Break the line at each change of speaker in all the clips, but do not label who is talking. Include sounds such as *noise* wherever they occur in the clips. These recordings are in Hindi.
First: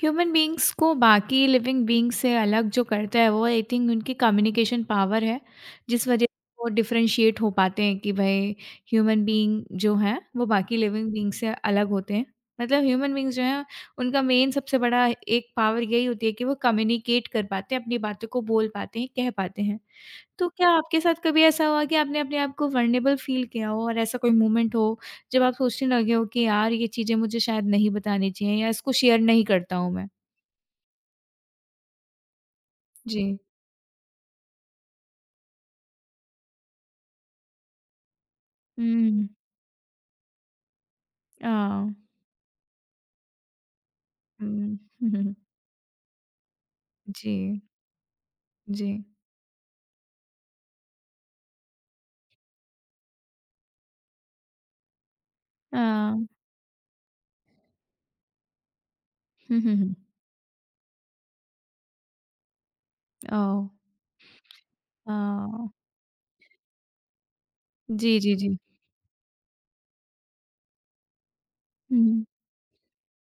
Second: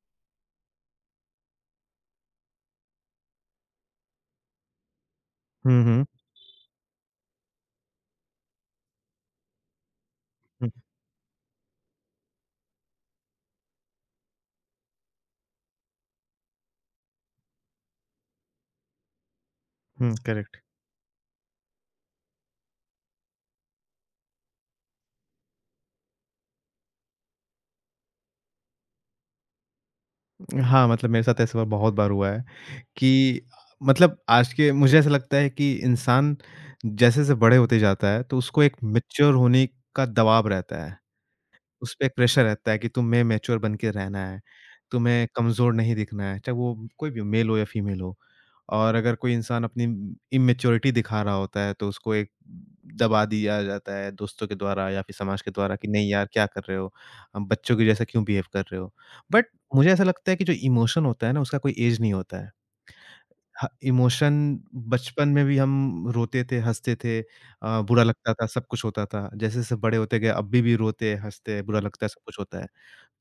ह्यूमन बीइंग्स को बाकी लिविंग बीइंग से अलग जो करता है वो आई थिंक उनकी कम्युनिकेशन पावर है।
हुँ, हुँ।
जिस वजह से वो डिफरेंशिएट हो पाते हैं कि भाई ह्यूमन बीइंग जो है वो
हुँ,
बाकी लिविंग बीइंग से अलग होते हैं। मतलब ह्यूमन बीइंग्स जो हैं उनका मेन सबसे बड़ा एक पावर यही होती है कि वो कम्युनिकेट कर पाते हैं, अपनी बातों को बोल पाते हैं, कह पाते हैं।
हुँ,
तो
करेक्ट।
क्या आपके साथ कभी ऐसा हुआ कि आपने अपने आप को वर्नेबल फील किया हो और ऐसा कोई मोमेंट हो जब आप सोचने लगे हो कि यार ये चीज़ें मुझे शायद नहीं बतानी चाहिए या इसको शेयर नहीं करता हूँ मैं।
हाँ, मतलब मेरे साथ ऐसा बहुत बार हुआ है
जी।
कि मतलब आज के मुझे ऐसा लगता है कि इंसान जैसे-जैसे बड़े होते जाता है, तो उसको एक
हुँ।
मैच्योर होने का दबाव रहता है।
ओह!
उस पे एक प्रेशर रहता है कि तुम्हें मैच्योर बन के रहना है,
हुँ,
तुम्हें
हुँ।
कमज़ोर नहीं दिखना है, चाहे वो कोई
*laughs*
भी हो,
जी,
मेल हो या फीमेल हो।
जी।
और अगर कोई इंसान अपनी इमैच्योरिटी दिखा रहा होता है, तो उसको एक दबा दिया जाता है दोस्तों के द्वारा या फिर समाज के द्वारा
अ,
कि नहीं यार क्या कर रहे हो? बच्चों के जैसा क्यों बिहेव कर रहे हो? बट
हुँ, हुँ,
मुझे
हुँ।
ऐसा लगता है कि जो इमोशन होता है ना उसका कोई ऐज नहीं होता है।
*laughs* ओह!
ह इमोशन बचपन में भी
ओह!
हम रोते थे, हँसते थे बुरा
जी,
लगता
जी,
था,
जी।
सब कुछ होता था। जैसे-जैसे बड़े होते गए अब भी रोते, हँसते, बुरा लगता है, सब
हुँ,
कुछ होता है।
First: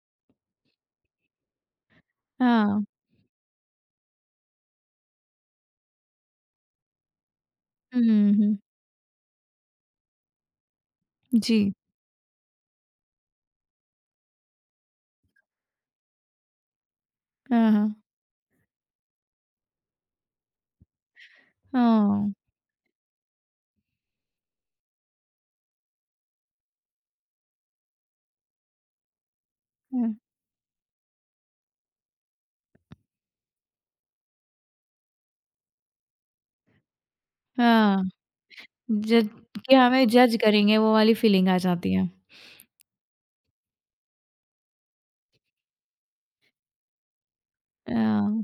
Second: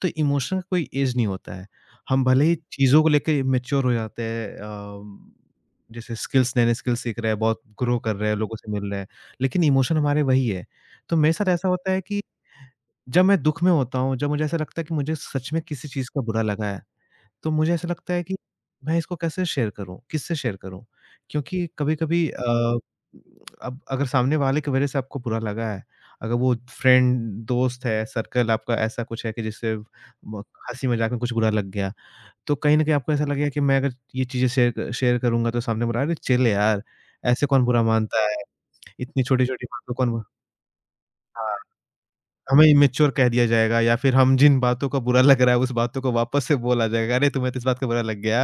तो इमोशन का कोई एज नहीं होता है। हम भले ही
हाँ।
चीज़ों को लेके मैच्योर हो जाते हैं जैसे स्किल्स नए-नए स्किल्स सीख रहे हैं, बहुत ग्रो
हुँ,
कर रहे हैं, लोगों
हुँ।
से मिल रहे हैं, लेकिन इमोशन हमारे वही है। तो मेरे साथ ऐसा
जी।
होता है कि जब मैं दुःख में होता हूँ, जब मुझे ऐसा लगता है कि मुझे सच में किसी चीज़ का बुरा लगा है तो
हाँ,
मुझे ऐसा
हाँ।
लगता है कि मैं इसको कैसे शेयर करूँ, किससे शेयर करूँ? क्योंकि
ओह!
कभी-कभी अब अगर सामने वाले की वज़ह से आपको बुरा लगा है, अगर वो फ्रेंड, दोस्त है, सर्कल आपका ऐसा कुछ है कि जिससे
हुँ,
म हँसी-मज़ाक में कुछ बुरा लग गया, तो कहीं न कहीं आपको ऐसा लगेगा कि मैं अगर ये चीज़ें शेयर शेयर करूँगा तो सामने वाला, "अरे चिल यार, ऐसे कौन बुरा
हाँ।
मानता है? इतनी
जज
छोटी-छोटी
कि
बातों
हमें
कौन।"
जज करेंगे वो वाली फीलिंग
हाँ,
आ जाती है।
हमें इमैच्योर कह दिया जाएगा या फिर हम जिन बातों का बुरा लग रहा है, उस बातों को वापस से बोला जाएगा, "अरे तुम्हें तो इस बात का बुरा लग
हाँ,
गया।"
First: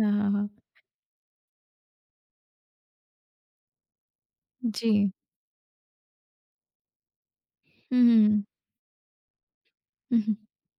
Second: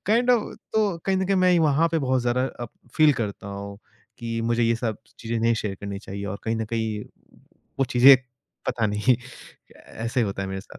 हाँ,
काइंड
हाँ।
ऑफ तो कहीं न कहीं मैं वहाँ पे बहुत ज़्यादा अब फ़ील करता हूँ कि मुझे ये
जी।
सब चीज़ें नहीं शेयर करनी चाहिए और कहीं न कहीं
*laughs*
वो
हुँ,
चीज़ें
हुँ,
पता नहीं *laughs* ऐसे
हुँ।
होता है मेरे साथ।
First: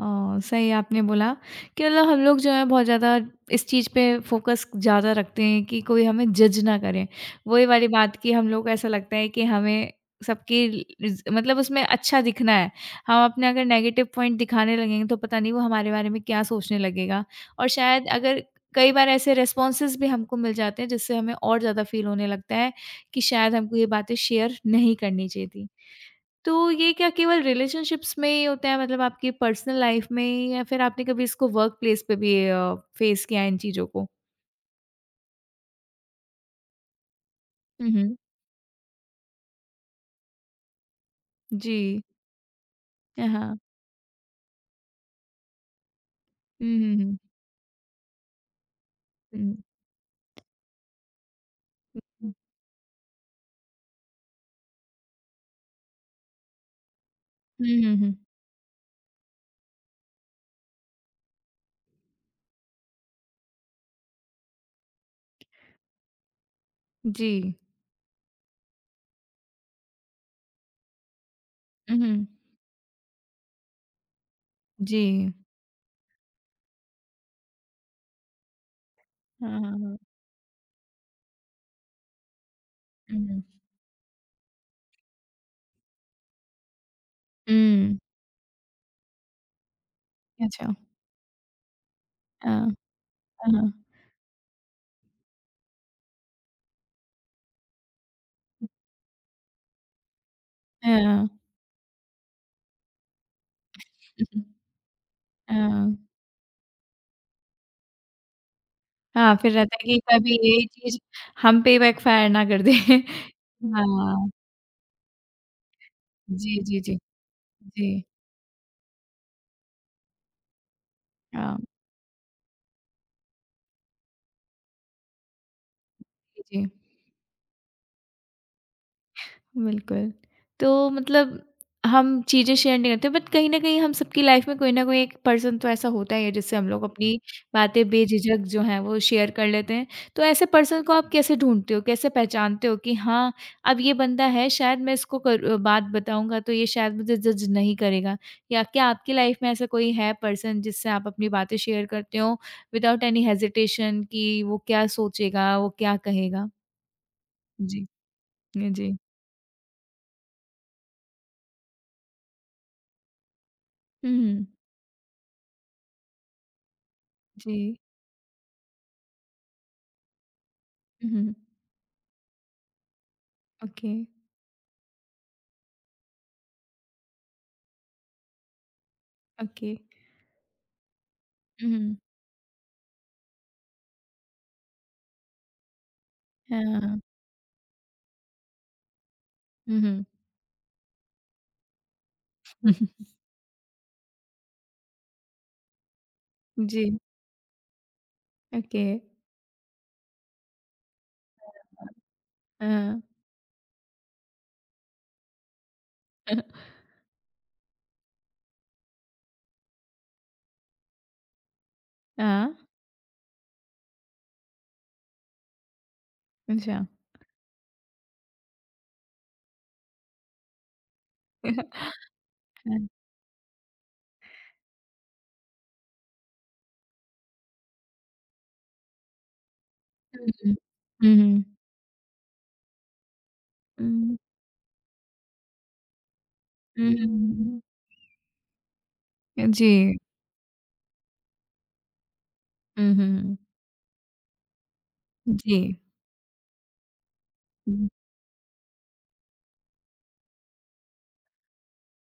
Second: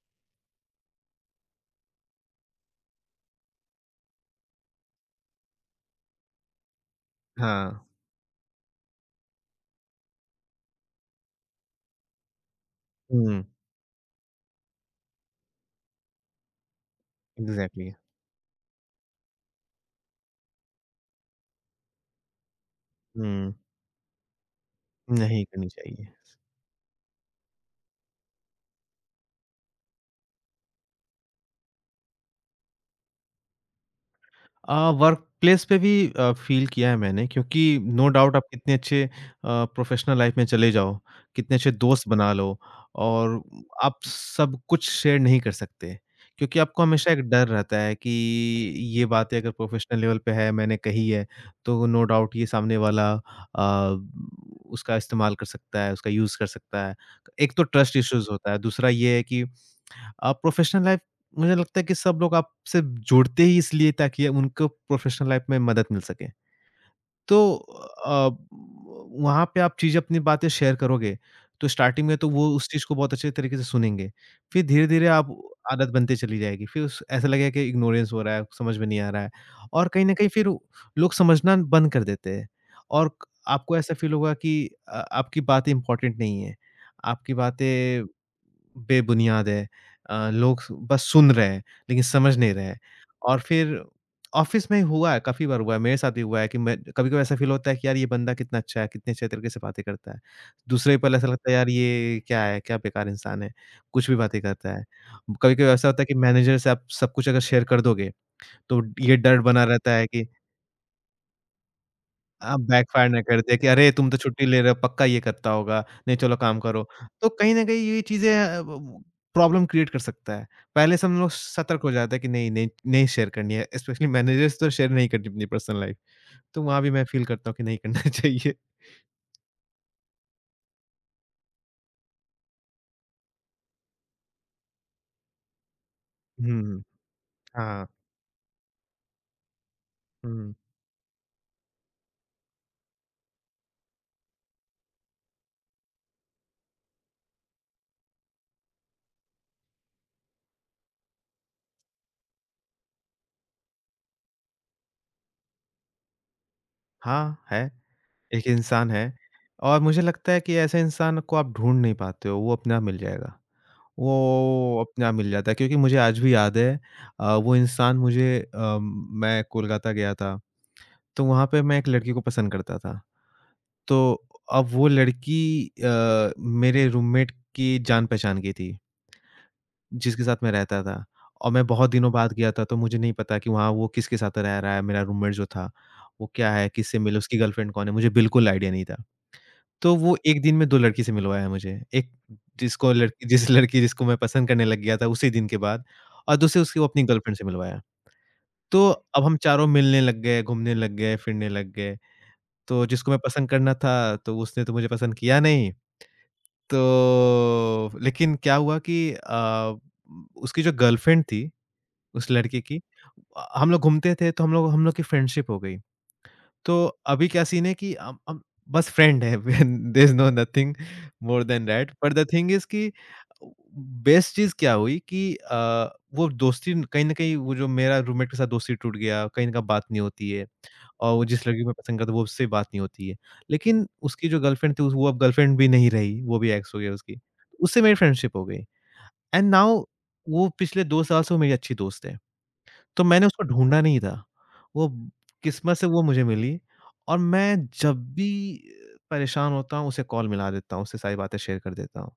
ओह! सही आपने बोला कि मतलब हम लोग जो हैं बहुत ज़्यादा इस चीज़ पे फ़ोकस ज़्यादा रखते हैं कि कोई हमें जज ना करे। वही
हाँ।
वाली बात कि हम लोग को ऐसा लगता है कि हमें सबकी रिज़ मतलब उसमें अच्छा दिखना है। हम
हुँ,
अपने अगर नेगेटिव पॉइंट दिखाने लगेंगे तो पता नहीं वो हमारे बारे में क्या सोचने लगेगा। और
एग्ज़ैक्टली।
शायद अगर कई बार ऐसे रिस्पॉन्सेज़ भी हमको मिल जाते हैं जिससे हमें और ज़्यादा फ़ील होने लगता है कि
हुँ,
शायद हमको ये बातें शेयर नहीं करनी
नहीं
चाहिए थी।
करनी चाहिए।
तो ये क्या केवल रिलेशनशिप्स में ही होता है, मतलब आपकी पर्सनल लाइफ में, या फिर आपने कभी इसको वर्क प्लेस पे भी फेस किया है इन चीज़ों को?
वर्क प्लेस पे भी फ़ील किया है मैंने क्योंकि
हुँ,
नो
हुँ।
डाउट आप कितने अच्छे प्रोफ़ेशनल लाइफ़ में चले जाओ, कितने अच्छे
जी।
दोस्त बना लो और
हाँ।
आप सब कुछ शेयर नहीं कर सकते। क्योंकि
हुँ,
आपको
हुँ,
हमेशा
हुँ,
एक डर रहता है कि ये बातें अगर
हुँ।
प्रोफ़ेशनल लेवल पे है, मैंने कही है, तो नो डाउट ये सामने वाला अ, उसका इस्तेमाल कर सकता है, उसका यूज़ कर सकता है। एक तो
हुँ, हुँ, हुँ,
ट्रस्ट
हुँ।
इश्यूज़ होता है, दूसरा ये है कि प्रोफ़ेशनल लाइफ़ मुझे लगता है कि सब लोग आपसे जुड़ते ही इसलिए ताकि उनको प्रोफ़ेशनल लाइफ़ में मदद मिल सके।
जी।
तो अ, वहाँ पे आप चीज़ें अपनी बातें शेयर करोगे, तो
हुँ,
स्टार्टिंग में
हुँ।
तो वो उस चीज़ को बहुत अच्छे तरीके से सुनेंगे। फिर धीरे-धीरे आप
जी।
आदत बनते चली जाएगी। फिर उस ऐसा लगेगा कि इग्नोरेंस हो रहा है, समझ में नहीं आ रहा है
हाँ, हाँ,
और
हाँ।
कहीं न कहीं फिर वो लोग समझना बंद कर देते हैं और
हुँ,
क
हुँ।
आपको ऐसा फ़ील होगा कि आपकी बातें इम्पोर्टेंट नहीं है, आपकी
हुँ,
बातें बेबुनियाद है। लोग
अच्छा।
बस सुन रहे हैं, लेकिन समझ नहीं रहे
हाँ,
हैं और
हाँ, हाँ।
फिर ऑफ़िस में हुआ है, काफ़ी बार हुआ है, मेरे साथ भी हुआ है कि मैं कभी-कभी ऐसा फ़ील होता है कि यार ये बंदा कितना अच्छा है, कितने अच्छे तरीके से बातें करता है। दूसरे पल
हाँ।
ऐसा लगता है यार ये क्या है, क्या बेकार इंसान है, कुछ भी बातें करता है। कभी-कभी ऐसा
हाँ।
होता है कि मैनेजर से आप सब कुछ अगर शेयर कर दोगे, तो ये
हाँ,
डर
फिर
बना
रहता है
रहता
कि
है कि
कभी ये चीज़ हम पे बैकफ़ायर ना
आप
कर दे।
बैकफ़ायर ना कर दे कि
*laughs*
अरे तुम तो
हाँ।
छुट्टी ले रहे हो, पक्का ये करता होगा, नहीं चलो
जी,
काम
जी,
करो।
जी।
तो कहीं न कहीं ये
जी।
चीज़ें अ, ब प्रॉब्लम क्रिएट कर सकता है। पहले से हम लोग
हाँ,
सतर्क हो जाते हैं कि नहीं, नहीं, नहीं शेयर करनी है, स्पेशली मैनेजर से तो शेयर नहीं करनी अपनी पर्सनल लाइफ़।
जी,
तो
जी।
वहाँ भी मैं फ़ील करता हूँ कि नहीं करना *laughs* चाहिए।
बिल्कुल। तो मतलब हम चीज़ें शेयर नहीं करते बट कहीं न कहीं हम सबकी लाइफ़ में कोई न कोई एक पर्सन तो ऐसा होता ही है जिससे हम लोग
हुँ।
अपनी
हाँ।
बातें बेझिझक जो हैं वो शेयर कर लेते हैं। तो ऐसे
हुँ।
पर्सन को आप कैसे ढूँढते हो? कैसे पहचानते हो कि हाँ, अब ये बंदा है, शायद मैं इसको बात बताऊँगा तो ये शायद मुझे जज नहीं करेगा? या क्या आपकी लाइफ़ में ऐसा कोई है पर्सन जिससे आप अपनी बातें शेयर करते हो विदाउट एनी हेजिटेशन कि वो क्या सोचेगा, वो क्या कहेगा?
हाँ, है,
जी।
एक
जी।
इंसान है और मुझे लगता है कि ऐसे इंसान को आप ढूँढ नहीं पाते हो, वो अपने आप मिल जाएगा।
हुँ, हुँ।
वो अपने आप मिल जाता है क्योंकि मुझे आज भी याद है
जी।
वो इंसान मुझे मैं कोलकाता गया था, तो
हुँ।
वहाँ पे मैं एक लड़की को पसंद करता था।
ओके,
तो अब वो लड़की मेरे रूममेट की जान-पहचान की थी।
ओके।
जिसके साथ मैं रहता था और मैं बहुत
हुँ,
दिनों बाद गया था, तो मुझे नहीं पता कि वहाँ वो किसके साथ रह रहा है, मेरा रूममेट जो था, वो क्या है, किससे
हाँ।
मिले, उसकी गर्लफ्रेंड कौन है, मुझे बिल्कुल आइडिया नहीं था।
हुँ,
तो
हुँ।
वो 1 दिन में 2 लड़की से मिलवाया मुझे, एक जिसको
*laughs*
लड़की जिस लड़की जिसको मैं पसंद करने लग गया था उसी दिन के बाद और दूसरे उसकी
जी,
वो अपनी गर्लफ्रेंड से मिलवाया।
ओके।
तो अब हम चारों मिलने लग गए, घूमने लग गए, फिरने लग गए, तो
हाँ।
जिसको मैं पसंद करना था, तो उसने तो मुझे पसंद किया नहीं।
*laughs*
तो लेकिन क्या हुआ कि उसकी जो गर्लफ्रेंड थी उस
हाँ,
लड़के की। हम लोग घूमते थे तो हम लोग की फ्रेंडशिप हो गई।
अच्छा।
तो अभी क्या सीन है कि हम बस फ्रेंड है। *laughs* There is no nothing more than
*laughs*
that
हाँ।
बट द थिंग इज़ कि बेस्ट चीज़ क्या हुई कि वो दोस्ती कहीं न कहीं वो जो मेरा रूममेट के साथ दोस्ती टूट गया, कहीं न कहीं बात नहीं
हुँ,
होती है और
हुँ,
वो जिस
हुँ,
लड़की को मैं पसंद करता हूँ, वो उससे बात नहीं होती है। लेकिन
हुँ,
उसकी जो गर्लफ्रेंड थी, वो अब गर्लफ्रेंड भी नहीं रही, वो भी एक्स हो गया उसकी।
हुँ।
उससे मेरी फ्रेंडशिप हो गई एंड नाउ
जी।
वो पिछले 2 साल से वो मेरी अच्छी दोस्त है।
हुँ,
तो मैंने
हुँ,
उसको ढूँढा नहीं था। वो
जी।
किस्मत से
*laughs*
वो मुझे मिली और मैं
हुँ,
जब भी परेशान होता हूँ, उसे कॉल मिला देता हूँ, उससे सारी बातें शेयर कर देता हूँ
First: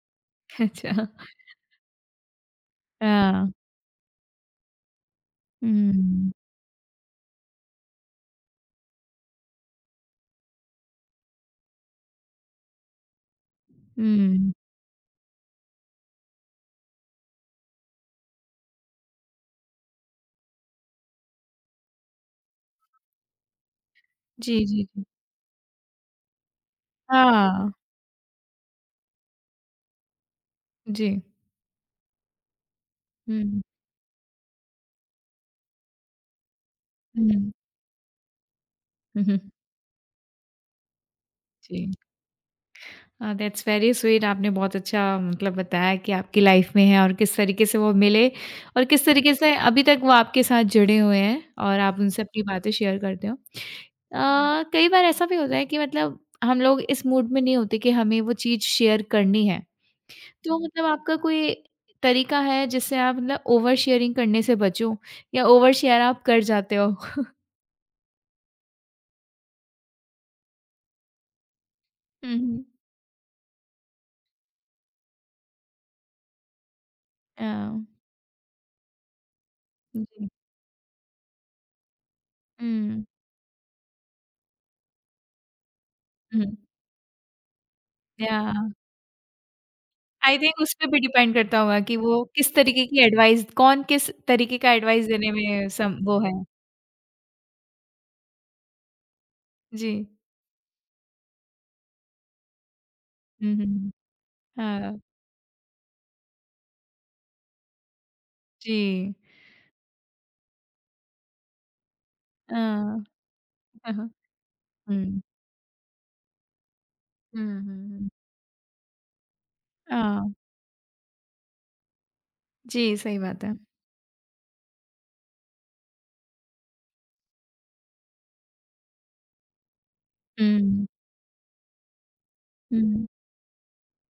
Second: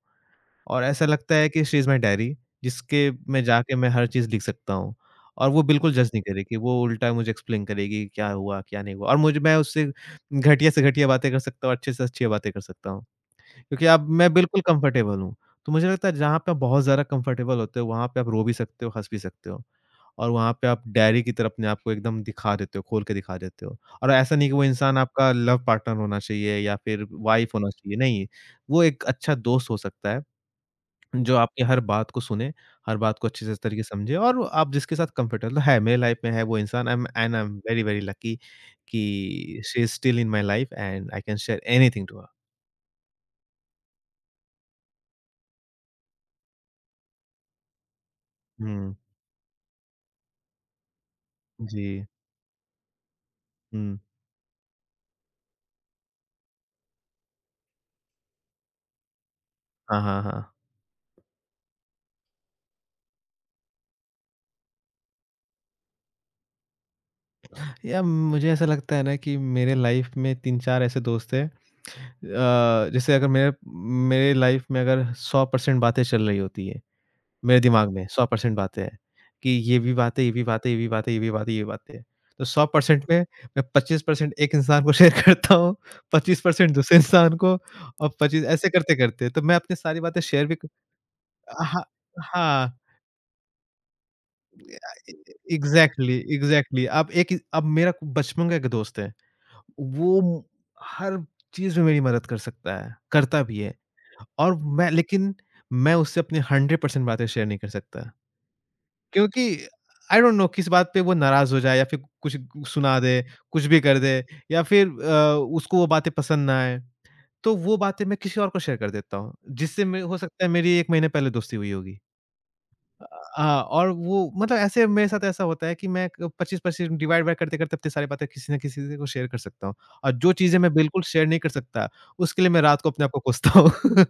और
अच्छा।
ऐसा लगता है कि शी इज़ माई डायरी जिसके में
हाँ।
जाके मैं हर चीज़ लिख सकता हूँ और वो बिल्कुल जज नहीं
हुँ,
करेगी। वो उल्टा मुझे एक्सप्लेन करेगी क्या हुआ, क्या नहीं हुआ और मुझे मैं उससे घटिया से घटिया बातें कर सकता हूँ, अच्छे से अच्छी बातें कर सकता हूँ क्योंकि अब मैं
हुँ।
बिल्कुल कम्फ़र्टेबल हूँ। तो मुझे लगता है जहाँ पे आप बहुत ज़्यादा कम्फ़र्टेबल होते हो, वहाँ पे आप रो भी सकते हो, हँस भी सकते हो। और वहाँ पे आप डायरी की तरह अपने आप को एकदम दिखा देते हो, खोल के दिखा देते हो। और ऐसा नहीं कि वो
जी, जी,
इंसान
जी।
आपका लव पार्टनर होना चाहिए या फिर वाइफ़ होना
हाँ,
चाहिए, नहीं। वो एक अच्छा दोस्त हो सकता है,
जी।
जो आपकी हर बात को सुने, हर बात को अच्छे से
हुँ,
तरीके से समझे और आप जिसके साथ कंफर्टेबल है, मेरे लाइफ़ में है वो इंसान। आई एम
हुँ,
एंड
हुँ,
आई
हुँ।
एम वेरी, वेरी लकी
*laughs*
कि she is still in my life and I can share
जी।
Anything to her.
हाँ, दैट्स वेरी स्वीट। आपने बहुत अच्छा मतलब बताया कि आपकी लाइफ में है और किस तरीके से वो मिले और
हुँ,
किस तरीके से अभी तक वो आपके साथ जुड़े हुए हैं और
जी।
आप उनसे अपनी बातें शेयर करते हो।
हुँ।
अ, कई बार ऐसा भी होता है कि मतलब हम लोग इस मूड में नहीं होते कि हमें वो चीज़ शेयर करनी है,
हाँ, हाँ, हाँ।
तो मतलब आपका कोई तरीका है जिससे आप मतलब ओवर शेयरिंग करने से बचो या ओवर शेयर आप कर जाते हो? *laughs*
या मुझे ऐसा लगता है ना कि मेरे लाइफ में 3-4 ऐसे दोस्त हैं।
हम्म,
जैसे अगर मेरे मेरे लाइफ में अगर 100% बातें चल रही होती हैं,
अ,
मेरे दिमाग में 100% बातें हैं कि ये भी बातें,
जी,
ये भी बातें, ये भी बातें, ये भी बातें, ये भी बातें। तो
हम्म,
100% में मैं 25% एक इंसान को शेयर *laughs* करता हूँ,
हम्म,
25% दूसरे इंसान को और
या
25 ऐसे करते-करते तो मैं अपनी सारी बातें
आई
शेयर भी
थिंक
क
उसपे भी डिपेंड करता होगा
हाँ,
कि वो किस
हाँ।
तरीके की एडवाइस, कौन किस तरीके का एडवाइस
ए
देने में सम वो
एग्ज़ैक्टली,
है।
एग्ज़ैक्टली। अब मेरा बचपन का एक दोस्त है।
जी।
वो म हर चीज़ में मेरी मदद कर सकता है, करता
हुँ,
भी
हुँ,
है
हुँ।
और मैं
हाँ,
लेकिन मैं उससे अपनी 100% बातें शेयर नहीं कर सकता।
जी।
क्योंकि आई डोंट नो किस बात पे वो नाराज़ हो जाए या फिर कुछ सुना
हाँ,
दे, कुछ भी कर
हाँ।
दे या फिर
हुँ।
उसको वो बातें पसंद ना आए।
हुँ,
तो
हुँ,
वो बातें
हुँ।
मैं किसी और को शेयर कर देता हूँ, जिससे
अ,
मैं हो सकता है मेरी 1 महीने पहले दोस्ती हुई होगी।
जी,
अ,
सही बात है।
हाँ और वो मतलब ऐसे मेरे साथ ऐसा होता है कि मैं क 25-25 डिवाइड वाइड करते-करते इतनी सारी बातें किसी न किसी से को शेयर कर सकता हूँ। और जो चीज़ें मैं
हुँ,
बिल्कुल शेयर नहीं कर सकता, उसके लिए मैं रात को अपने
हुँ।
आप को कोसता हूँ। *laughs*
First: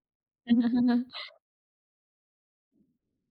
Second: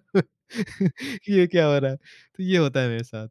*laughs*
कि ये क्या हो रहा है? तो ये होता है मेरे साथ।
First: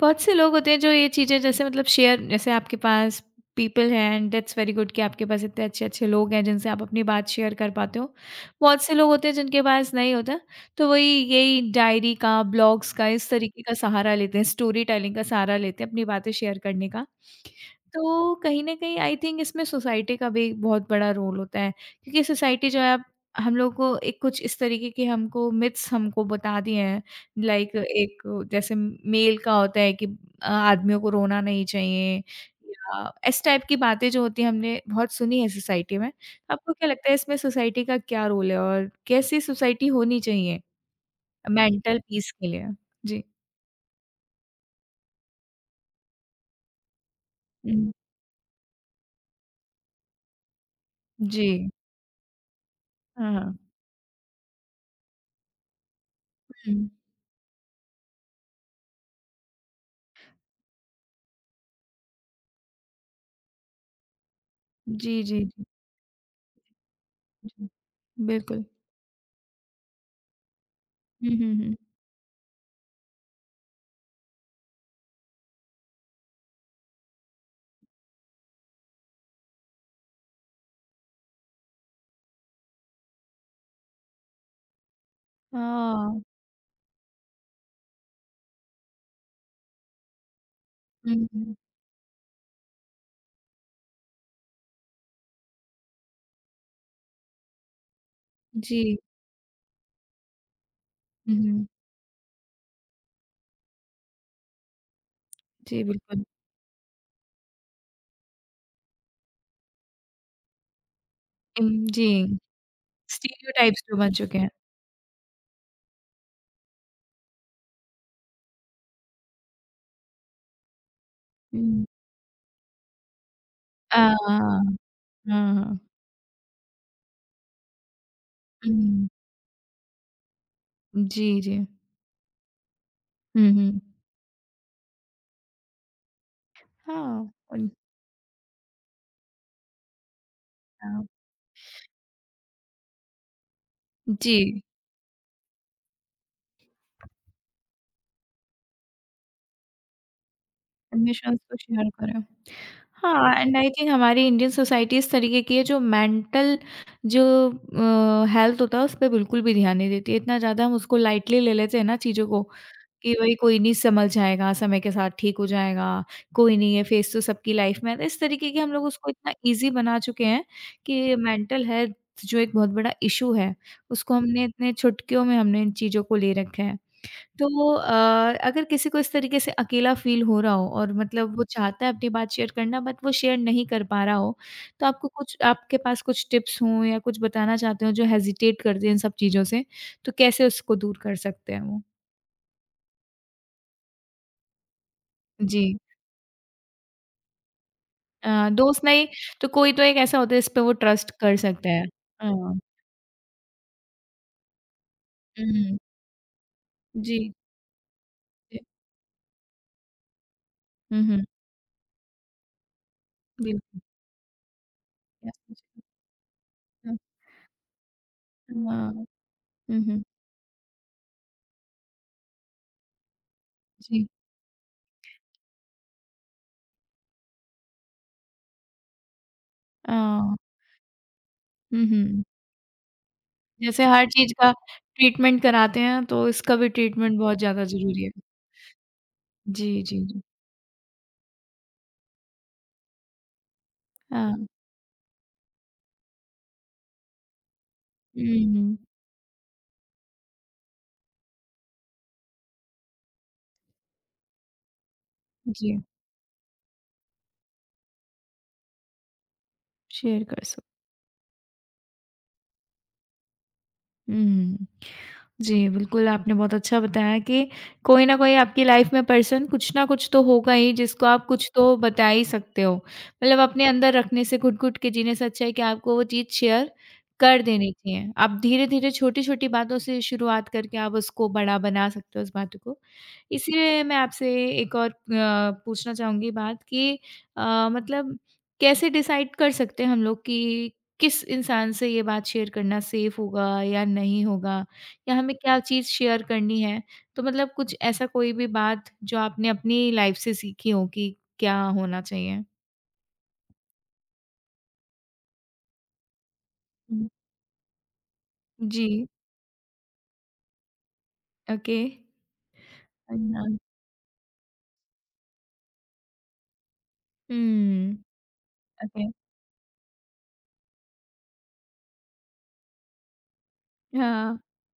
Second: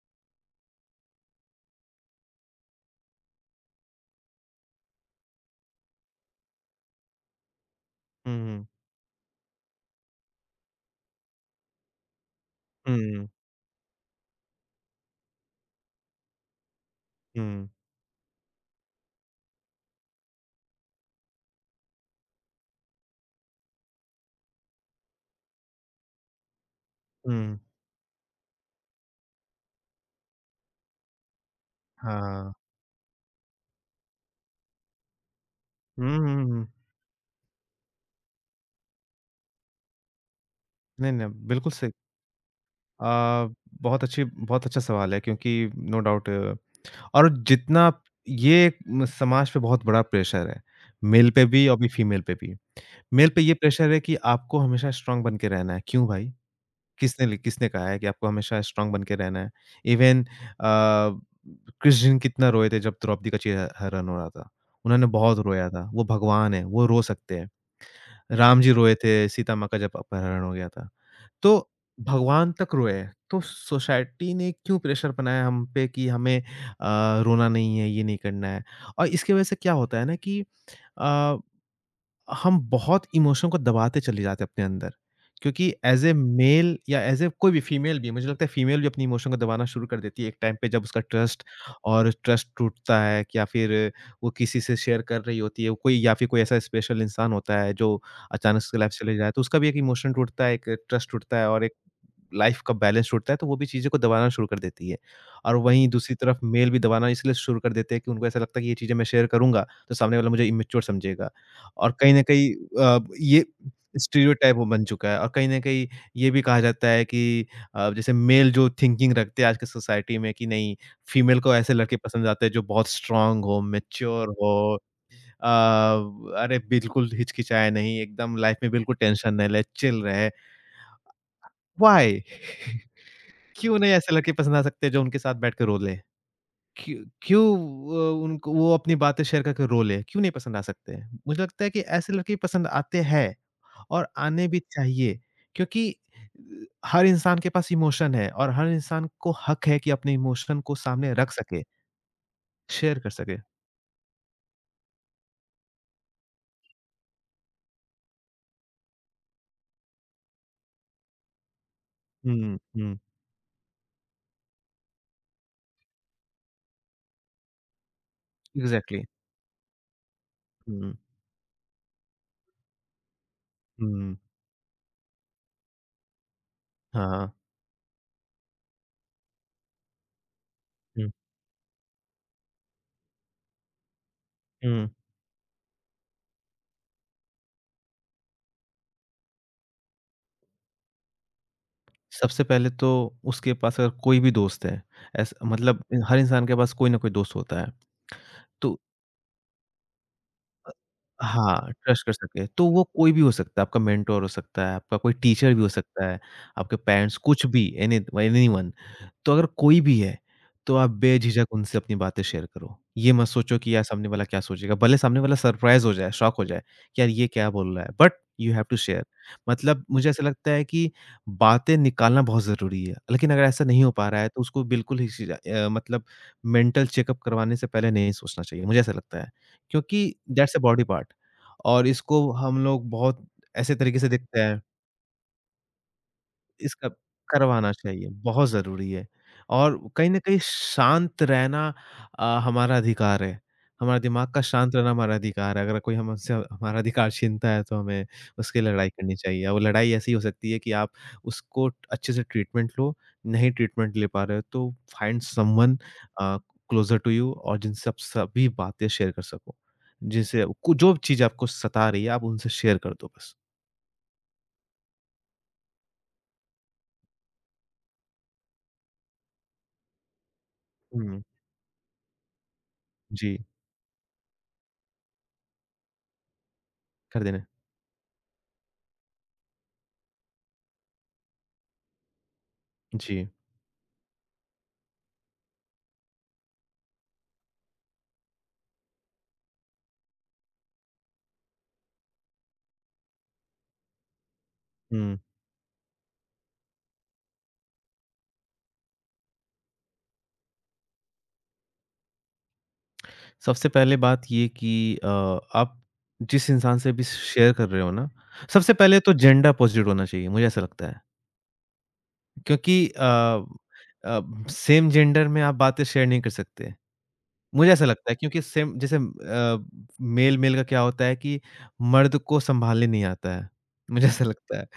बहुत से लोग होते हैं जो ये चीज़ें जैसे मतलब शेयर, जैसे आपके पास पीपल हैं एंड दैट्स वेरी गुड कि आपके पास इतने अच्छे अच्छे लोग हैं जिनसे आप अपनी बात शेयर कर पाते हो।
हुँ, हुँ।
बहुत से लोग होते हैं जिनके पास नहीं होता, तो वही यही डायरी का, ब्लॉग्स का, इस
हुँ,
तरीके का सहारा लेते हैं, स्टोरी टेलिंग का सहारा लेते हैं अपनी बातें शेयर करने का।
हुँ,
तो कहीं न कहीं आई थिंक इसमें सोसाइटी का भी बहुत बड़ा रोल होता है, क्योंकि सोसाइटी जो है अब हम लोग को एक कुछ इस तरीके के हमको मिथ्स हमको बता दिए हैं,
हुँ।
लाइक एक जैसे मेल का होता है कि आदमियों को रोना नहीं चाहिए
हाँ।
या इस टाइप की बातें जो होती हैं हमने बहुत सुनी है सोसाइटी में।
हुँ, हुँ, हुँ।
आपको क्या लगता है इसमें सोसाइटी का क्या रोल है और कैसी सोसाइटी होनी चाहिए
नहीं, नहीं, बिल्कुल सही।
मेंटल पीस के लिए? जी।
अ, बहुत अच्छी बहुत अच्छा सवाल है क्योंकि नो डाउट और
हुँ,
जितना ये म समाज पे बहुत बड़ा प्रेशर है, मेल पे
जी।
भी और भी फीमेल पे भी। मेल
हाँ,
पे ये
हाँ।
प्रेशर है कि आपको हमेशा स्ट्रॉन्ग बन के रहना है। क्यों भाई?
हुँ।
किसने कहा है कि आपको हमेशा स्ट्रॉन्ग बन के रहना है? इवन कृष्ण कितना रोए थे जब द्रौपदी का चीर हरण हो रहा था। उन्होंने
जी,
बहुत
जी, जी,
रोया था। वो भगवान हैं, वो रो सकते हैं।
जी।
राम
बिल्कुल।
जी रोए थे सीता माँ का जब अपहरण हो गया था।
हुँ, हुँ,
तो
हुँ।
भगवान तक रोए हैं। तो सोसाइटी ने क्यों प्रेशर बनाया हम पे कि हमें रोना नहीं है, ये नहीं करना है। और इसकी वज़ह से क्या होता है ना कि अ हम बहुत इमोशन को दबाते चले जाते हैं अपने अंदर क्योंकि एज ए
हाँ।
मेल या एज ए कोई भी फीमेल भी, मुझे लगता है फीमेल भी अपनी इमोशन को दबाना शुरू कर देती है एक टाइम पे जब उसका
हुँ,
ट्रस्ट
हुँ।
और ट्रस्ट टूटता है, या फिर वो किसी से शेयर कर रही होती है कोई, या फिर कोई ऐसा स्पेशल इंसान होता है जो अचानक से लाइफ
जी।
चले जाए, तो उसका भी एक इमोशन टूटता है, एक ट्रस्ट
हुँ,
टूटता है और
हुँ।
लाइफ का बैलेंस टूटता है, तो वो भी चीज़ें को दबाना शुरू कर देती है। और
जी,
वहीं दूसरी
बिल्कुल।
तरफ मेल भी दबाना इसलिए शुरू कर देते हैं कि उनको ऐसा लगता है कि ये चीज़ें मैं शेयर करूँगा, तो सामने वाला मुझे इमैच्योर समझेगा।
हुँ,
और कहीं न
जी।
कहीं ये
स्टीरियोटाइप्स जो बन चुके हैं।
स्टीरियोटाइप वो बन चुका है और कहीं न कहीं ये भी कहा जाता है कि जैसे मेल जो थिंकिंग रखते हैं आज की सोसाइटी में कि नहीं, फीमेल को ऐसे
हुँ।
लड़के पसंद आते हैं जो बहुत स्ट्रॉन्ग हो,
अ,
मैच्योर
हाँ।
हो, अ,
हाँ, हाँ।
अरे बिल्कुल हिचकिचाए नहीं, एकदम लाइफ में बिल्कुल
हुँ।
टेंशन ना ले, चिल रहे।
जी, जी।
व्हाई?
हुँ,
क्यों
हुँ।
नहीं ऐसे लड़के पसंद आ सकते हैं जो उनके साथ बैठ के रो लें? क्यों
हाँ,
क्यों अ, उनको वो अपनी बातें शेयर करके रो लें? क्यों नहीं पसंद आ सकते
अच्छा।
हैं? मुझे लगता है कि ऐसे लड़के पसंद आते हैं और आने भी
जी,
चाहिए क्योंकि हर इंसान के पास इमोशन है और हर इंसान को हक है कि अपने इमोशन को सामने
हमेशा
रख
उसको
सके,
शेयर करें।
शेयर कर
हाँ,
सके।
एंड आई थिंक हमारी इंडियन सोसाइटी इस तरीके की है जो मेंटल जो हेल्थ होता है उस पे बिल्कुल भी ध्यान नहीं देती है। इतना ज़्यादा हम उसको लाइटली ले लेते हैं ना चीज़ों को
हुँ, हुँ,
कि वही कोई नहीं संभल जाएगा, समय के साथ ठीक हो जाएगा, कोई नहीं है, फेज़ तो सबकी लाइफ में आता है। इस तरीके की हम लोग
एग्ज़ैक्टली।
उसको इतना ईज़ी बना चुके हैं
हुँ,
कि मेंटल हेल्थ जो एक बहुत बड़ा इश्यू है, उसको
हुँ,
हमने इतने चुटकियों में हमने इन चीज़ों को ले रखा है।
हाँ,
तो अगर किसी को इस तरीके से अकेला फ़ील हो रहा हो और
हुँ,
मतलब वो चाहता है अपनी बात शेयर करना बट वो शेयर नहीं कर पा रहा हो, तो
हुँ।
आपको कुछ, आपके पास कुछ टिप्स हों या कुछ बताना चाहते हो जो हेज़िटेट करते हैं इन सब चीज़ों से, तो कैसे उसको दूर कर सकते हैं वो?
सबसे पहले तो उसके पास अगर कोई भी दोस्त है, ऐसा
जी।
मतलब हर इंसान के पास कोई ना कोई दोस्त होता है। तो
दोस्त नहीं तो कोई तो एक ऐसा होता है जिस पे वो ट्रस्ट कर सकता
हाँ,
है।
ट्रस्ट कर सके।
हाँ,
तो वो कोई भी हो सकता है, आपका मेंटर हो सकता है, आपका कोई टीचर भी हो
हुँ,
सकता है, आपके पेरेंट्स,
जी,
कुछ भी,
जी।
एनीवन। तो अगर कोई भी है, तो आप
हुँ, हुँ,
बेझिझक उनसे अपनी बातें शेयर करो। ये मत सोचो कि
बिल्कुल।
यार सामने वाला क्या सोचेगा, भले सामने वाला सरप्राइज़ हो
*unintelligible*
जाए, शॉक हो जाए
हाँ,
कि यार ये क्या बोल रहा है, बट यू हैव टू
हाँ,
शेयर।
हुँ,
मतलब
हुँ,
मुझे ऐसा लगता है कि बातें निकालना बहुत ज़रूरी है, लेकिन अगर ऐसा नहीं हो
जी।
पा रहा है तो उसको बिल्कुल हिचकिचा मतलब मेंटल चेकअप करवाने से पहले नहीं सोचना चाहिए, मुझे ऐसा लगता है।
अ,
क्योंकि दैट्स अ बॉडी पार्ट।
हुँ,
और इसको
हुँ।
हम लोग बहुत ऐसे
जैसे
तरीके
हर
से
चीज़
देखते
का
हैं,
ट्रीटमेंट कराते हैं तो इसका भी
इसका
ट्रीटमेंट बहुत ज़्यादा
करवाना
ज़रूरी
चाहिए,
है।
बहुत ज़रूरी है।
जी,
और
जी,
कहीं न
जी।
कहीं शांत रहना हमारा अधिकार है। हमारा दिमाग का
हाँ,
शांत रहना हमारा अधिकार है, अगर कोई हमसे हमारा अधिकार छीनता है, तो हमें
हुँ,
उसकी
हुँ।
लड़ाई करनी चाहिए। वो लड़ाई ऐसी हो सकती है कि आप उसको अच्छे से ट्रीटमेंट लो, नहीं ट्रीटमेंट ले पा रहे हो तो फाइंड
जी,
someone uh, closer to you, और जिनसे आप सभी बातें शेयर कर सको।
शेयर कर
जिनसे
सक
कु जो चीज़ आपको सता रही है, आप उनसे शेयर कर दो बस।
हुँ। जी, बिल्कुल आपने बहुत अच्छा बताया कि कोई ना कोई आपकी लाइफ़ में पर्सन कुछ ना कुछ तो होगा ही जिसको
हुँ,
आप कुछ तो बता ही सकते हो। मतलब
जी,
अपने अंदर रखने से, घुट-घुट के जीने से अच्छा है कि आपको वो चीज़ शेयर
कर
कर
देना।
देनी चाहिए। आप धीरे-धीरे छोटी-छोटी बातों से शुरुआत करके आप उसको बड़ा बना सकते हो उस बात को।
जी,
इसीलिए मैं आपसे एक और पूछना चाहूँगी बात कि मतलब कैसे डिसाइड कर सकते हैं हम लोग कि किस इंसान से ये बात शेयर करना सेफ होगा या नहीं होगा, या
हुँ।
हमें क्या चीज़ शेयर करनी है। तो मतलब कुछ ऐसा, कोई भी बात जो आपने अपनी लाइफ़ से सीखी हो कि क्या होना चाहिए?
सबसे पहले बात ये कि आप जिस इंसान से भी
हुँ।
शेयर कर रहे हो ना, सबसे पहले
जी,
तो जेंडर अपोज़िट होना चाहिए, मुझे ऐसा लगता है।
ओके।
क्योंकि
अच्छा।
अ, सेम जेंडर में आप बातें शेयर नहीं कर सकते। मुझे ऐसा
हुँ।
लगता है क्योंकि सेम जैसे
ओके।
मेल-मेल का क्या होता है कि मर्द को सँभालने नहीं आता है। मुझे ऐसा
हाँ।
लगता है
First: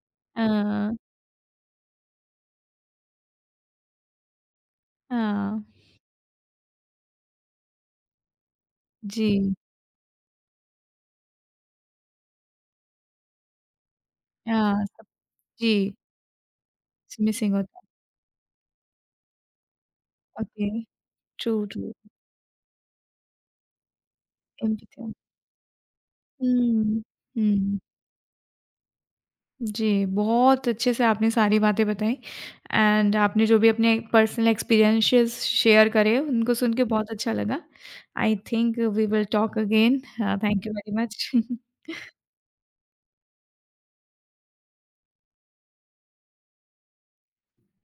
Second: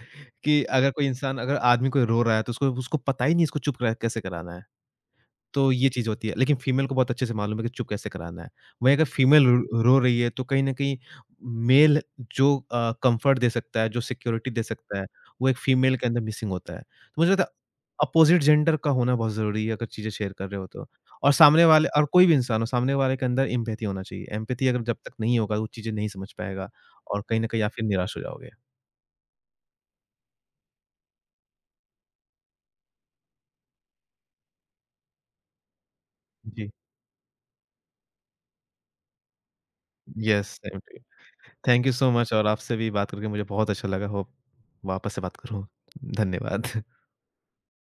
कि अगर
हाँ।
कोई इंसान, अगर आदमी कोई रो रहा है तो उसको उसको पता ही नहीं इसको चुप कै कैसे कराना है।
हाँ।
तो ये चीज़ होती है, लेकिन फीमेल को बहुत अच्छे से मालूम है कि चुप कैसे कराना है। वहीं अगर
जी।
फीमेल रो रो रही है तो कहीं न कहीं मेल जो कम्फर्ट दे सकता है, जो सिक्योरिटी दे
हाँ,
सकता
सब
है, वो एक
जी,
फीमेल के अंदर मिसिंग होता है। तो मुझे लगता है
मिसिंग होता है।
अपोज़िट जेंडर का होना बहुत ज़रूरी है अगर चीज़ें शेयर कर रहे हो
ओके,
तो। और
ट्रू,
सामने वाले,
ट्रू,
और कोई भी इंसान हो, सामने वाले के अंदर एम्पैथी होना चाहिए। एम्पैथी अगर जब
एम्पैथी
तक नहीं होगा, वो चीज़ें नहीं समझ पाएगा
हुँ,
और कहीं न कहीं आप फिर
हुँ।
निराश हो जाओगे।
जी, बहुत अच्छे से आपने सारी बातें बताई एंड आपने जो भी अपने पर्सनल एक्सपीरियंसेस शेयर करे, उनको
जी।
सुन के बहुत अच्छा लगा। I think we will talk again.
Yes,
thank you
I
very
agree.
Much. *laughs*
Thank you so much, और आपसे भी बात करके मुझे बहुत अच्छा लगा। होप वापस से बात करूँ। धन्यवाद।